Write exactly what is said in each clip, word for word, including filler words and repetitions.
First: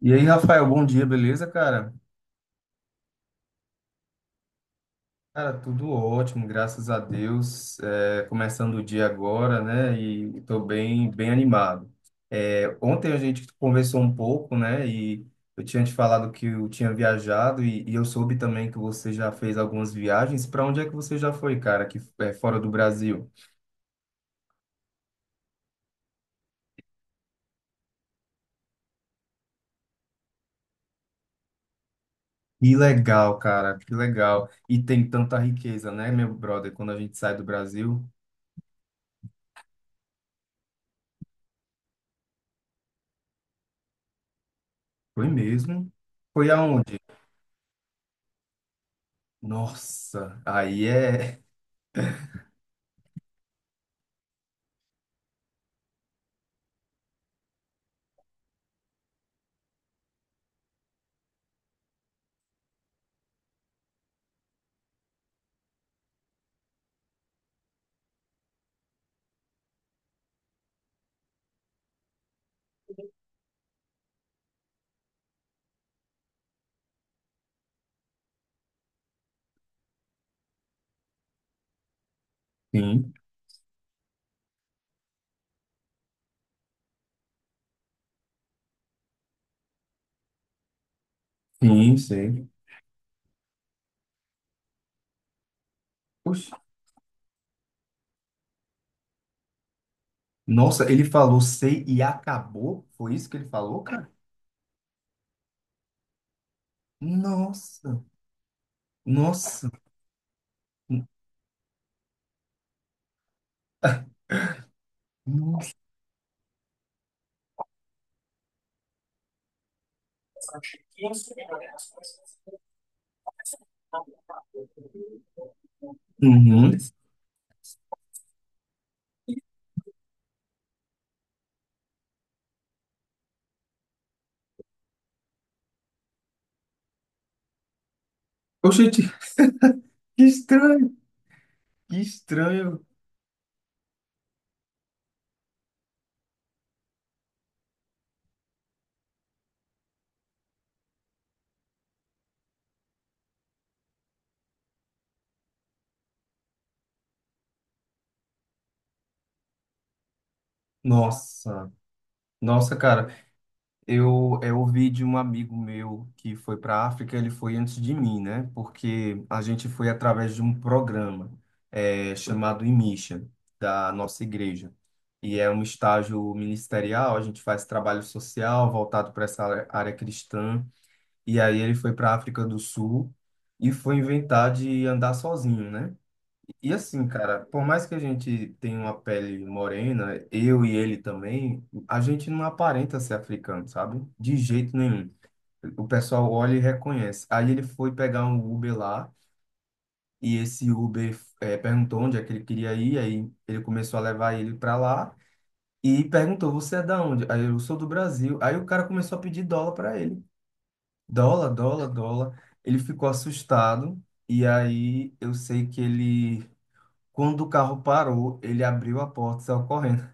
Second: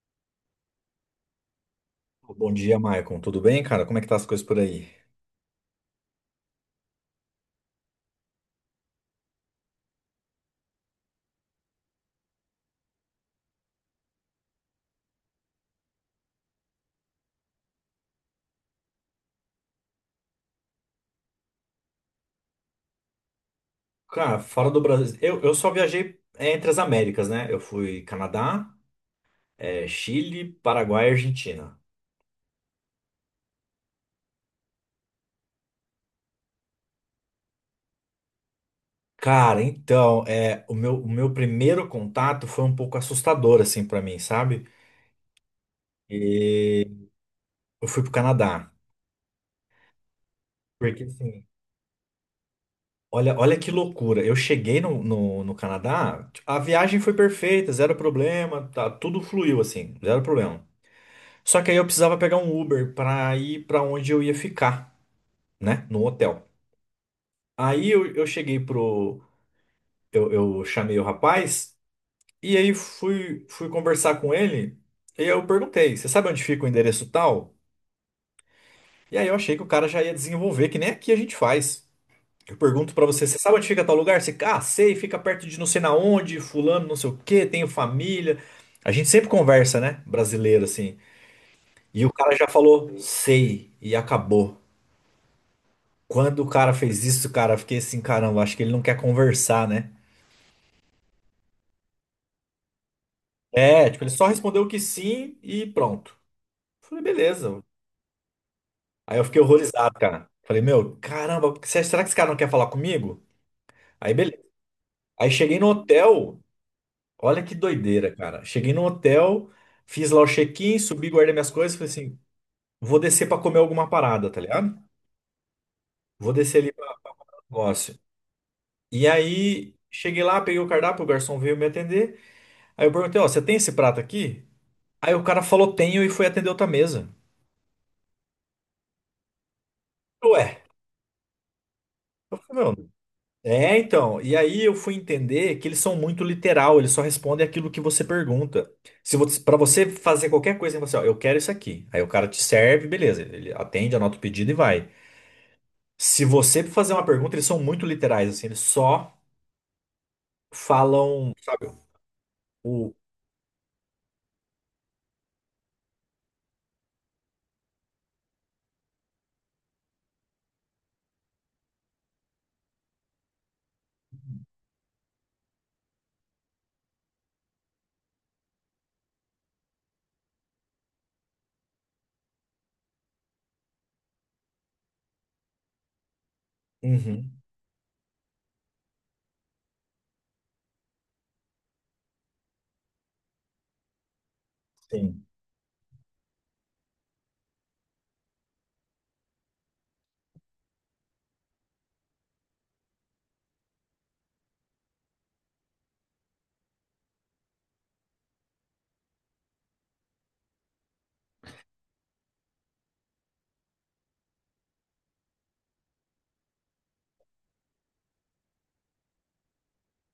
E aí, Rafael, bom dia, beleza, cara? Bom dia, Maicon. Tudo bem, cara? Como é que tá as coisas por aí? Cara, tudo ótimo, graças a Deus. É, começando o dia agora, né? E estou bem, bem animado. É, ontem a gente conversou um pouco, né? E eu tinha te falado que eu tinha viajado e, e eu soube também que você já fez algumas viagens. Para onde é que você já foi, cara? Que é fora do Brasil? Cara, fora do Brasil, eu, eu só viajei é, entre as Américas, né? Eu fui Canadá, é, Chile, Paraguai e Argentina. Que legal, cara, que legal. E tem tanta riqueza, né, meu brother? Quando a gente sai do Brasil, Cara, então, é, o meu, o meu primeiro contato foi um pouco assustador, assim, pra mim, sabe? foi mesmo. Foi E aonde? eu fui pro Canadá. Nossa, aí Porque, é. assim, olha, olha que loucura. Eu cheguei no, no, no Canadá, a viagem foi perfeita, zero problema, tá, tudo fluiu, assim, zero problema. Só que aí eu precisava pegar um Uber para ir para onde eu ia ficar, né? No hotel. Aí eu, eu cheguei pro. Eu, eu chamei o rapaz e aí fui, fui conversar com ele. E eu perguntei: Você sabe onde fica o endereço tal? E aí eu achei que o cara já ia desenvolver, que nem aqui a gente faz. Eu pergunto pra Sim, você: Você sabe onde fica tal lugar? Você, ah, sei, fica perto de não sei na onde, fulano, não sei o quê, tenho família. A gente sempre conversa, né? Brasileiro assim. sim, E o cara já sim. falou: Sei, e acabou. Quando o Oxe. cara fez isso, cara, eu fiquei assim, caramba, acho que ele não quer conversar, né? Nossa, ele falou sei e acabou? Foi isso que ele falou, É, tipo, cara? ele só respondeu que sim e pronto. Falei, beleza. Nossa, Aí eu fiquei nossa. horrorizado, cara. Falei, meu, caramba, se- será que esse cara não quer falar comigo? Aí, beleza. Aí cheguei no Nossa. hotel, olha que doideira, cara. Cheguei no hotel, fiz lá o check-in, subi, guardei minhas coisas, falei assim, vou descer pra comer alguma parada, tá ligado? Vou descer ali Uhum. pra negócio. E aí, cheguei lá, peguei o cardápio, o garçom veio me atender. Aí eu perguntei, ó, você tem esse prato aqui? Aí o cara falou tenho e foi atender outra mesa. Oxente, que Ué, estranho, que eu falei, estranho. meu. É, então. E aí eu fui entender que eles são muito literal, eles só respondem aquilo que você pergunta. Se você, para você fazer qualquer coisa, você, ó, eu quero isso aqui. Aí o cara te serve, beleza, ele atende, anota o pedido e vai. Se você fazer uma pergunta, eles são muito literais, assim, eles só falam, sabe, Nossa, nossa, o cara. Eu, é, eu ouvi de um amigo meu que foi para a África, ele foi antes de mim, né? Porque a gente foi através de um programa eh, chamado IMISSION, da nossa igreja. E é um estágio ministerial, a gente faz trabalho social voltado para essa área área cristã. E aí ele foi para a África do Sul e foi inventar de andar sozinho, né? E assim, uhum, cara, por mais que a gente tenha uma pele morena, eu e ele também, a gente não aparenta ser africano, sabe? De jeito nenhum. sim, O pessoal olha e reconhece. Aí ele foi pegar um Uber lá e esse Uber eh, perguntou onde é que ele queria ir, aí ele começou a levar ele para lá e perguntou: "Você é da onde?" Aí eu sou do Brasil. Aí o cara começou a pedir dólar para ele. Dólar, dólar, dólar. Ele ficou assustado. E aí eu sei que ele, quando o carro parou, ele abriu a porta, saiu correndo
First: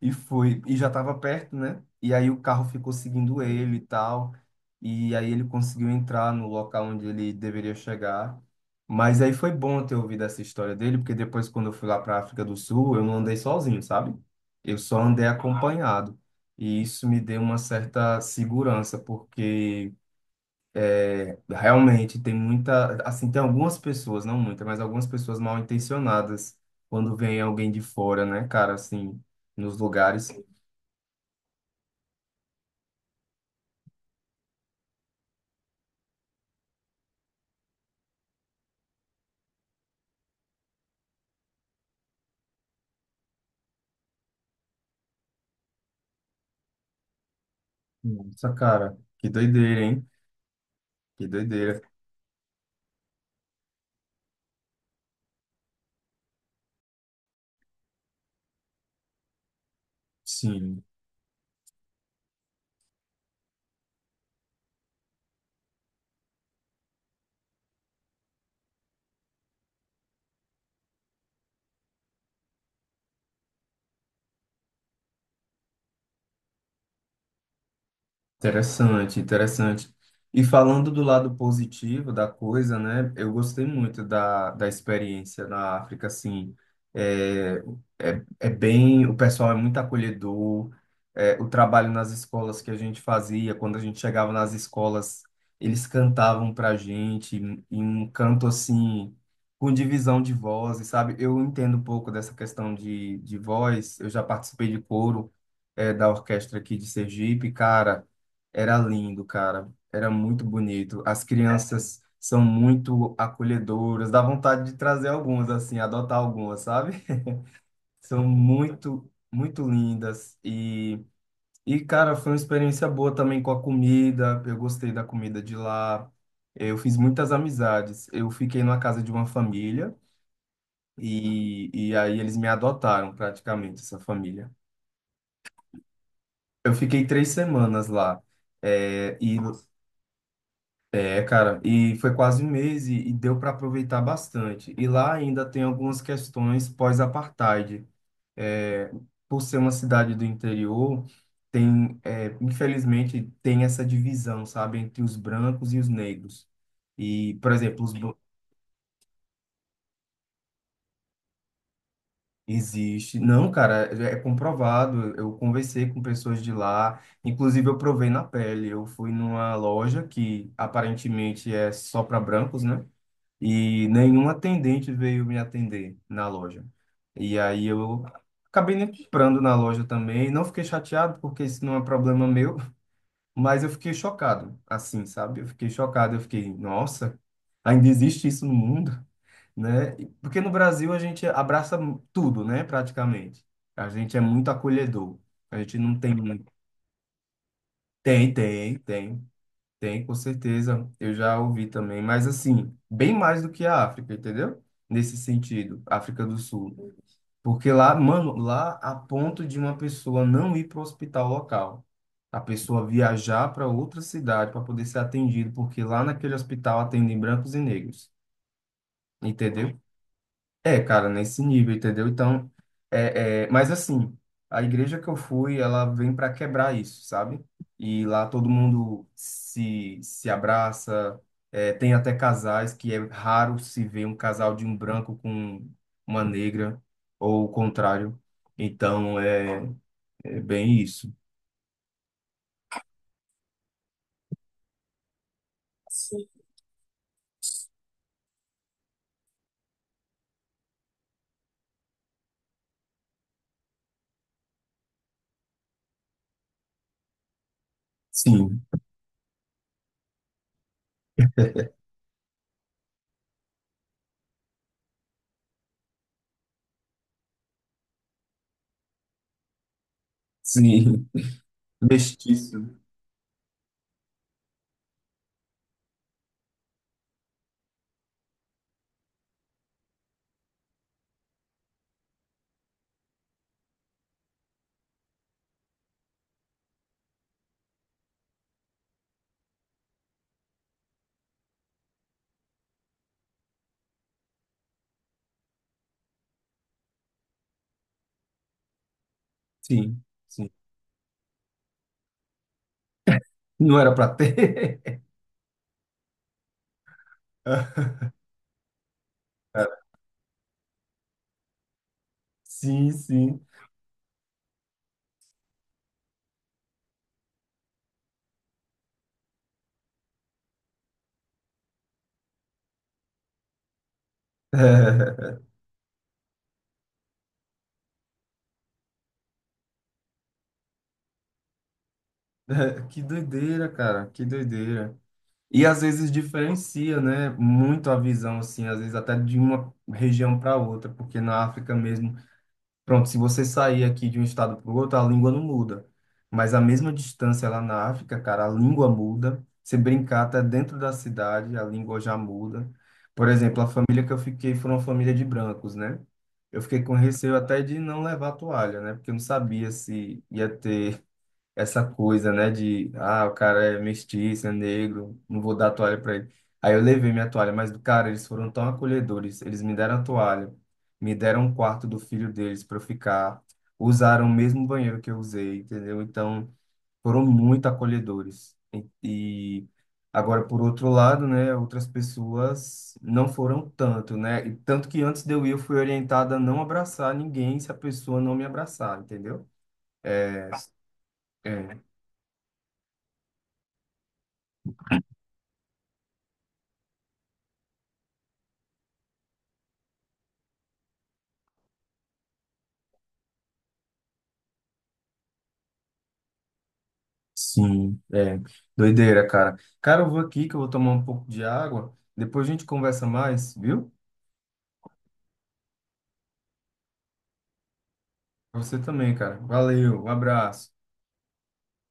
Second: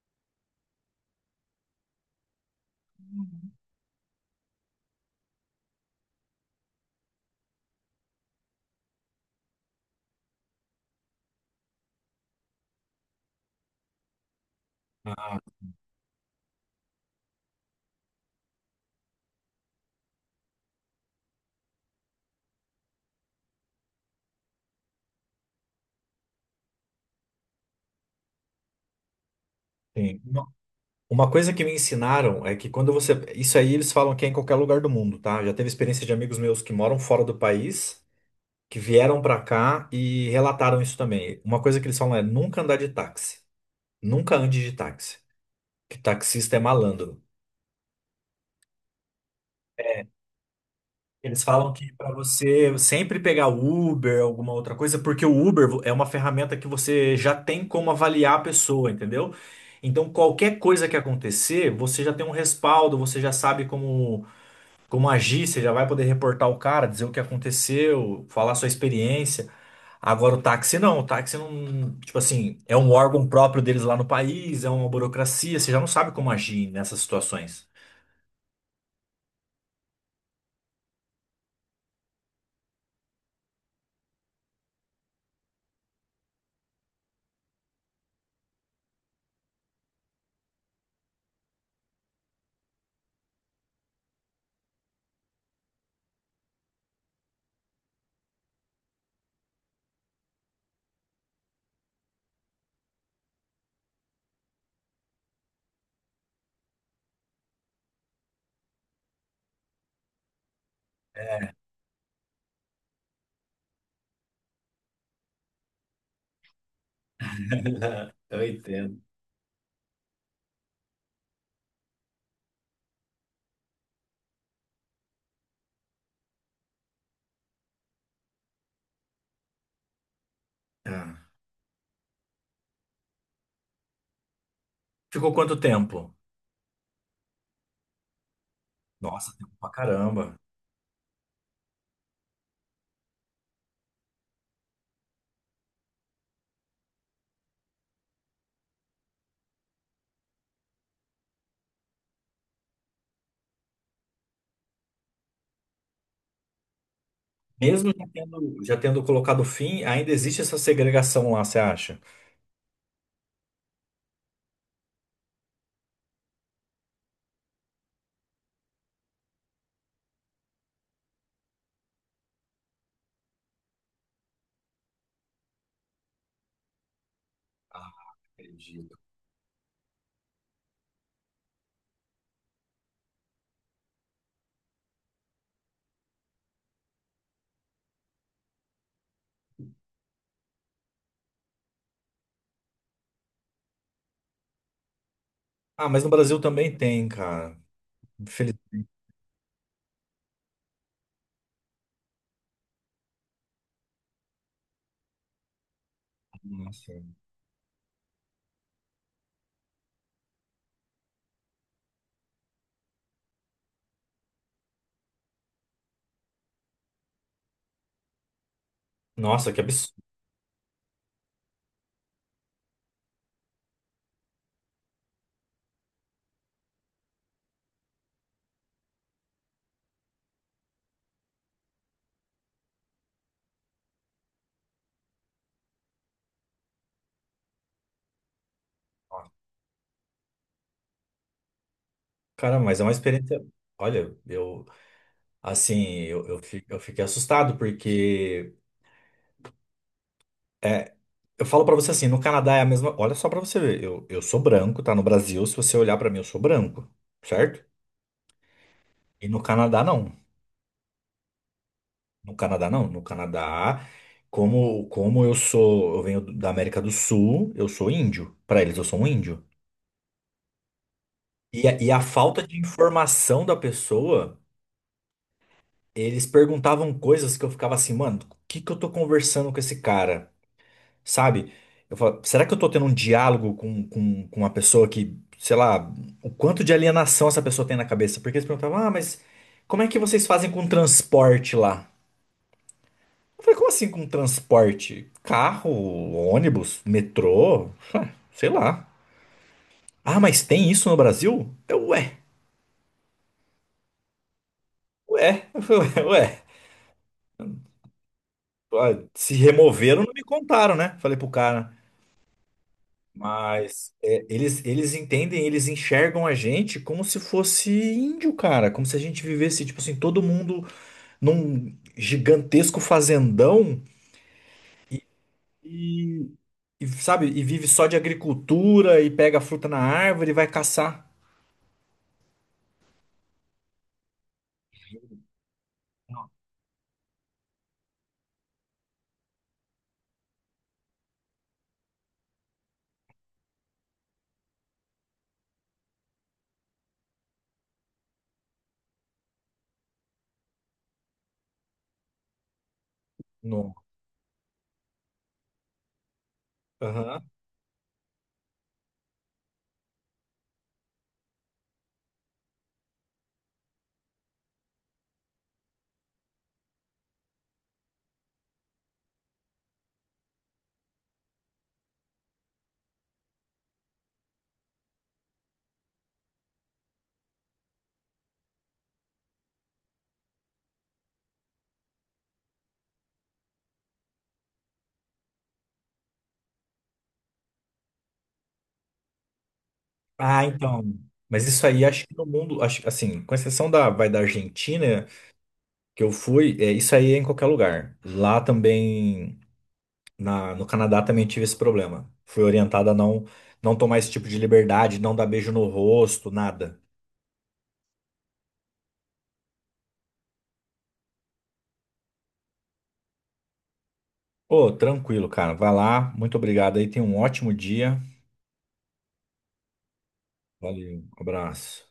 e foi. E já estava perto, né? E aí o carro ficou seguindo ele e tal. E aí ele conseguiu entrar no local onde ele deveria chegar. Mas aí foi bom ter ouvido essa história dele, porque depois, quando eu fui lá para a África do Sul, eu não andei sozinho, sabe? Eu só andei ah, acompanhado. E isso me deu uma certa segurança, porque. Realmente, tem muita, assim, tem algumas pessoas, não muita, mas algumas pessoas mal intencionadas quando vem alguém de fora, né, cara, assim, nos sim. lugares. Uma coisa que me ensinaram é que quando você. Isso aí eles falam que é em qualquer lugar do mundo, tá? Já teve experiência de amigos meus que moram fora do país, que vieram pra cá e relataram isso também. Uma coisa que eles falam é nunca andar de táxi. Nunca ande de táxi. Que taxista é malandro. Nossa, cara, que doideira, hein? Que Eles falam doideira. que pra você sempre pegar Uber, alguma outra coisa, porque o Uber é uma ferramenta que você já tem como avaliar a pessoa, entendeu? Então, qualquer Sim. coisa que acontecer, você já tem um respaldo, você já sabe como. Como agir, você já vai poder reportar o cara, dizer o que aconteceu, falar sua experiência. Agora o táxi não, o táxi não, tipo assim, é um órgão próprio deles lá no país, é uma burocracia, você já não sabe como agir nessas situações. Interessante, interessante. E falando do lado positivo da coisa, né? Eu gostei muito da, da experiência na África, assim. É, é, é bem, o pessoal é muito acolhedor. É, o trabalho nas escolas que a gente fazia, quando a gente chegava nas escolas, eles cantavam pra gente em em um canto assim, com divisão de vozes, sabe? Eu entendo um pouco dessa questão de, de voz. Eu já participei de coro, é, da orquestra aqui de Sergipe, cara. Era lindo, cara. Era muito bonito. As É, crianças são muito acolhedoras. Dá vontade de trazer algumas, assim, adotar algumas, sabe? São eu entendo. muito, muito lindas. E, e, cara, foi uma experiência boa também com a comida. Eu gostei da comida de lá. Eu fiz muitas amizades. Eu fiquei numa casa de uma família É. e, e aí eles me adotaram praticamente, essa família. Ficou quanto tempo? Eu fiquei três semanas lá. É, Nossa, e tempo pra caramba. É, cara, e foi quase um mês e, e deu para aproveitar bastante. E lá ainda tem algumas questões pós-apartheid. É, por ser uma cidade do interior, tem, é, infelizmente, tem essa divisão, sabe, entre os brancos e os negros. E, por exemplo, os Mesmo já br- tendo, já tendo colocado fim, ainda existe essa segregação lá, você acha? Existe. Não, cara, é é comprovado. Eu conversei com pessoas de lá, inclusive eu provei na pele. Eu fui numa loja que aparentemente é só para brancos, né? E nenhum atendente veio me atender na loja. E aí Ah, eu acabei nem acredito. comprando na loja também. Não fiquei chateado, porque isso não é problema meu, mas eu fiquei chocado, assim, sabe? Eu fiquei chocado, eu fiquei, nossa, ainda existe isso no mundo, né? E- Porque no Brasil a gente abraça tudo, né, praticamente. A gente é muito acolhedor. A gente Ah, não mas no tem. Brasil também tem, cara. Tem, tem, Infelizmente. tem. Tem, com certeza. Eu já ouvi também, mas assim, bem mais do que a África, entendeu? Nesse sentido, África do Sul. Porque lá, mano, lá a ponto de uma pessoa não ir para o hospital local. A pessoa viajar para outra cidade para poder ser atendido, porque lá naquele hospital atendem brancos e negros, Nossa, que entendeu? absurdo. É, cara, nesse nível, entendeu? Então, é, é, mas assim, a igreja que eu fui, ela vem para quebrar isso, sabe? E lá todo mundo se, se abraça, é, tem até casais que é raro se ver um casal de um branco com uma negra, ou o contrário. Então, é, é bem isso. Cara, mas é uma experiência. Olha, eu assim, eu, eu, fi- eu fiquei assustado porque é, eu falo pra você assim, no Canadá é a mesma. Olha só pra você ver, eu, eu sou branco, tá? No Brasil, se você olhar pra mim, eu sou branco, certo? Sim, E no Canadá não. No Canadá não. No Canadá, como como eu sou, eu venho da América do Sul, eu sou índio. Pra eles eu sou um índio. sim. E a, e a falta de Mestiço. informação da pessoa, eles perguntavam coisas que eu ficava assim, mano, o que que eu tô conversando com esse cara? Sabe? Eu falo, será que eu tô tendo um diálogo com, com, com uma pessoa que, sei lá, o quanto de alienação essa pessoa tem na cabeça? Porque eles perguntavam, ah, mas como é que vocês fazem com transporte lá? Eu falei, como assim com transporte? Carro, ônibus, metrô? Ah, sei lá. Sim, Ah, mas sim. tem isso no Brasil? Eu, ué, Não era para ter. ué, ué, ué. Ah, se removeram, não me contaram, né? Falei pro cara. Sim, sim. Mas é, eles, eles entendem, eles enxergam a gente como se fosse índio, cara. Como se a gente vivesse, tipo assim, todo mundo num gigantesco fazendão e, e, sabe, e vive só de agricultura e pega fruta na árvore e vai caçar. Que doideira, cara, que doideira. E às vezes diferencia, né, muito a visão, assim, às vezes até de uma região para outra, porque na África mesmo, pronto, se você sair aqui de um estado para o outro, a língua não muda. Mas a mesma distância lá na África, cara, a língua muda. Se brincar até dentro da cidade, a língua já muda. Por exemplo, a No. família que eu fiquei foi uma família de brancos, né? Eu fiquei com Aham. receio até de não levar toalha, né? Porque eu não sabia se ia ter essa coisa, né, de, ah, o cara é mestiço, é negro, não vou dar toalha para ele. Aí eu levei minha toalha, mas, cara, eles foram tão acolhedores, eles me deram a toalha, me deram um quarto do filho deles para eu ficar, usaram o mesmo banheiro que eu usei, entendeu? Então, foram muito acolhedores. E, e agora, por outro lado, né, outras pessoas não foram tanto, né? E tanto que antes de eu ir, eu fui orientada a não abraçar ninguém se a pessoa não me abraçar, entendeu? É. Ah, então. Mas isso aí, É. acho que no mundo, acho, assim, com exceção da, vai da Argentina, que eu fui, é, isso aí é em qualquer lugar. Lá também. Na, no Canadá também tive esse problema. Fui orientada a não, não tomar esse tipo de liberdade, não dar beijo no rosto, nada. Sim, é. Doideira, cara. Cara, eu vou aqui que eu vou tomar um pouco de água. Depois a gente conversa mais, viu? Ô, tranquilo, cara. Vai lá. Muito obrigado aí. Tenha um ótimo dia. Pra você também, cara. Valeu, um abraço. Valeu. Abraço.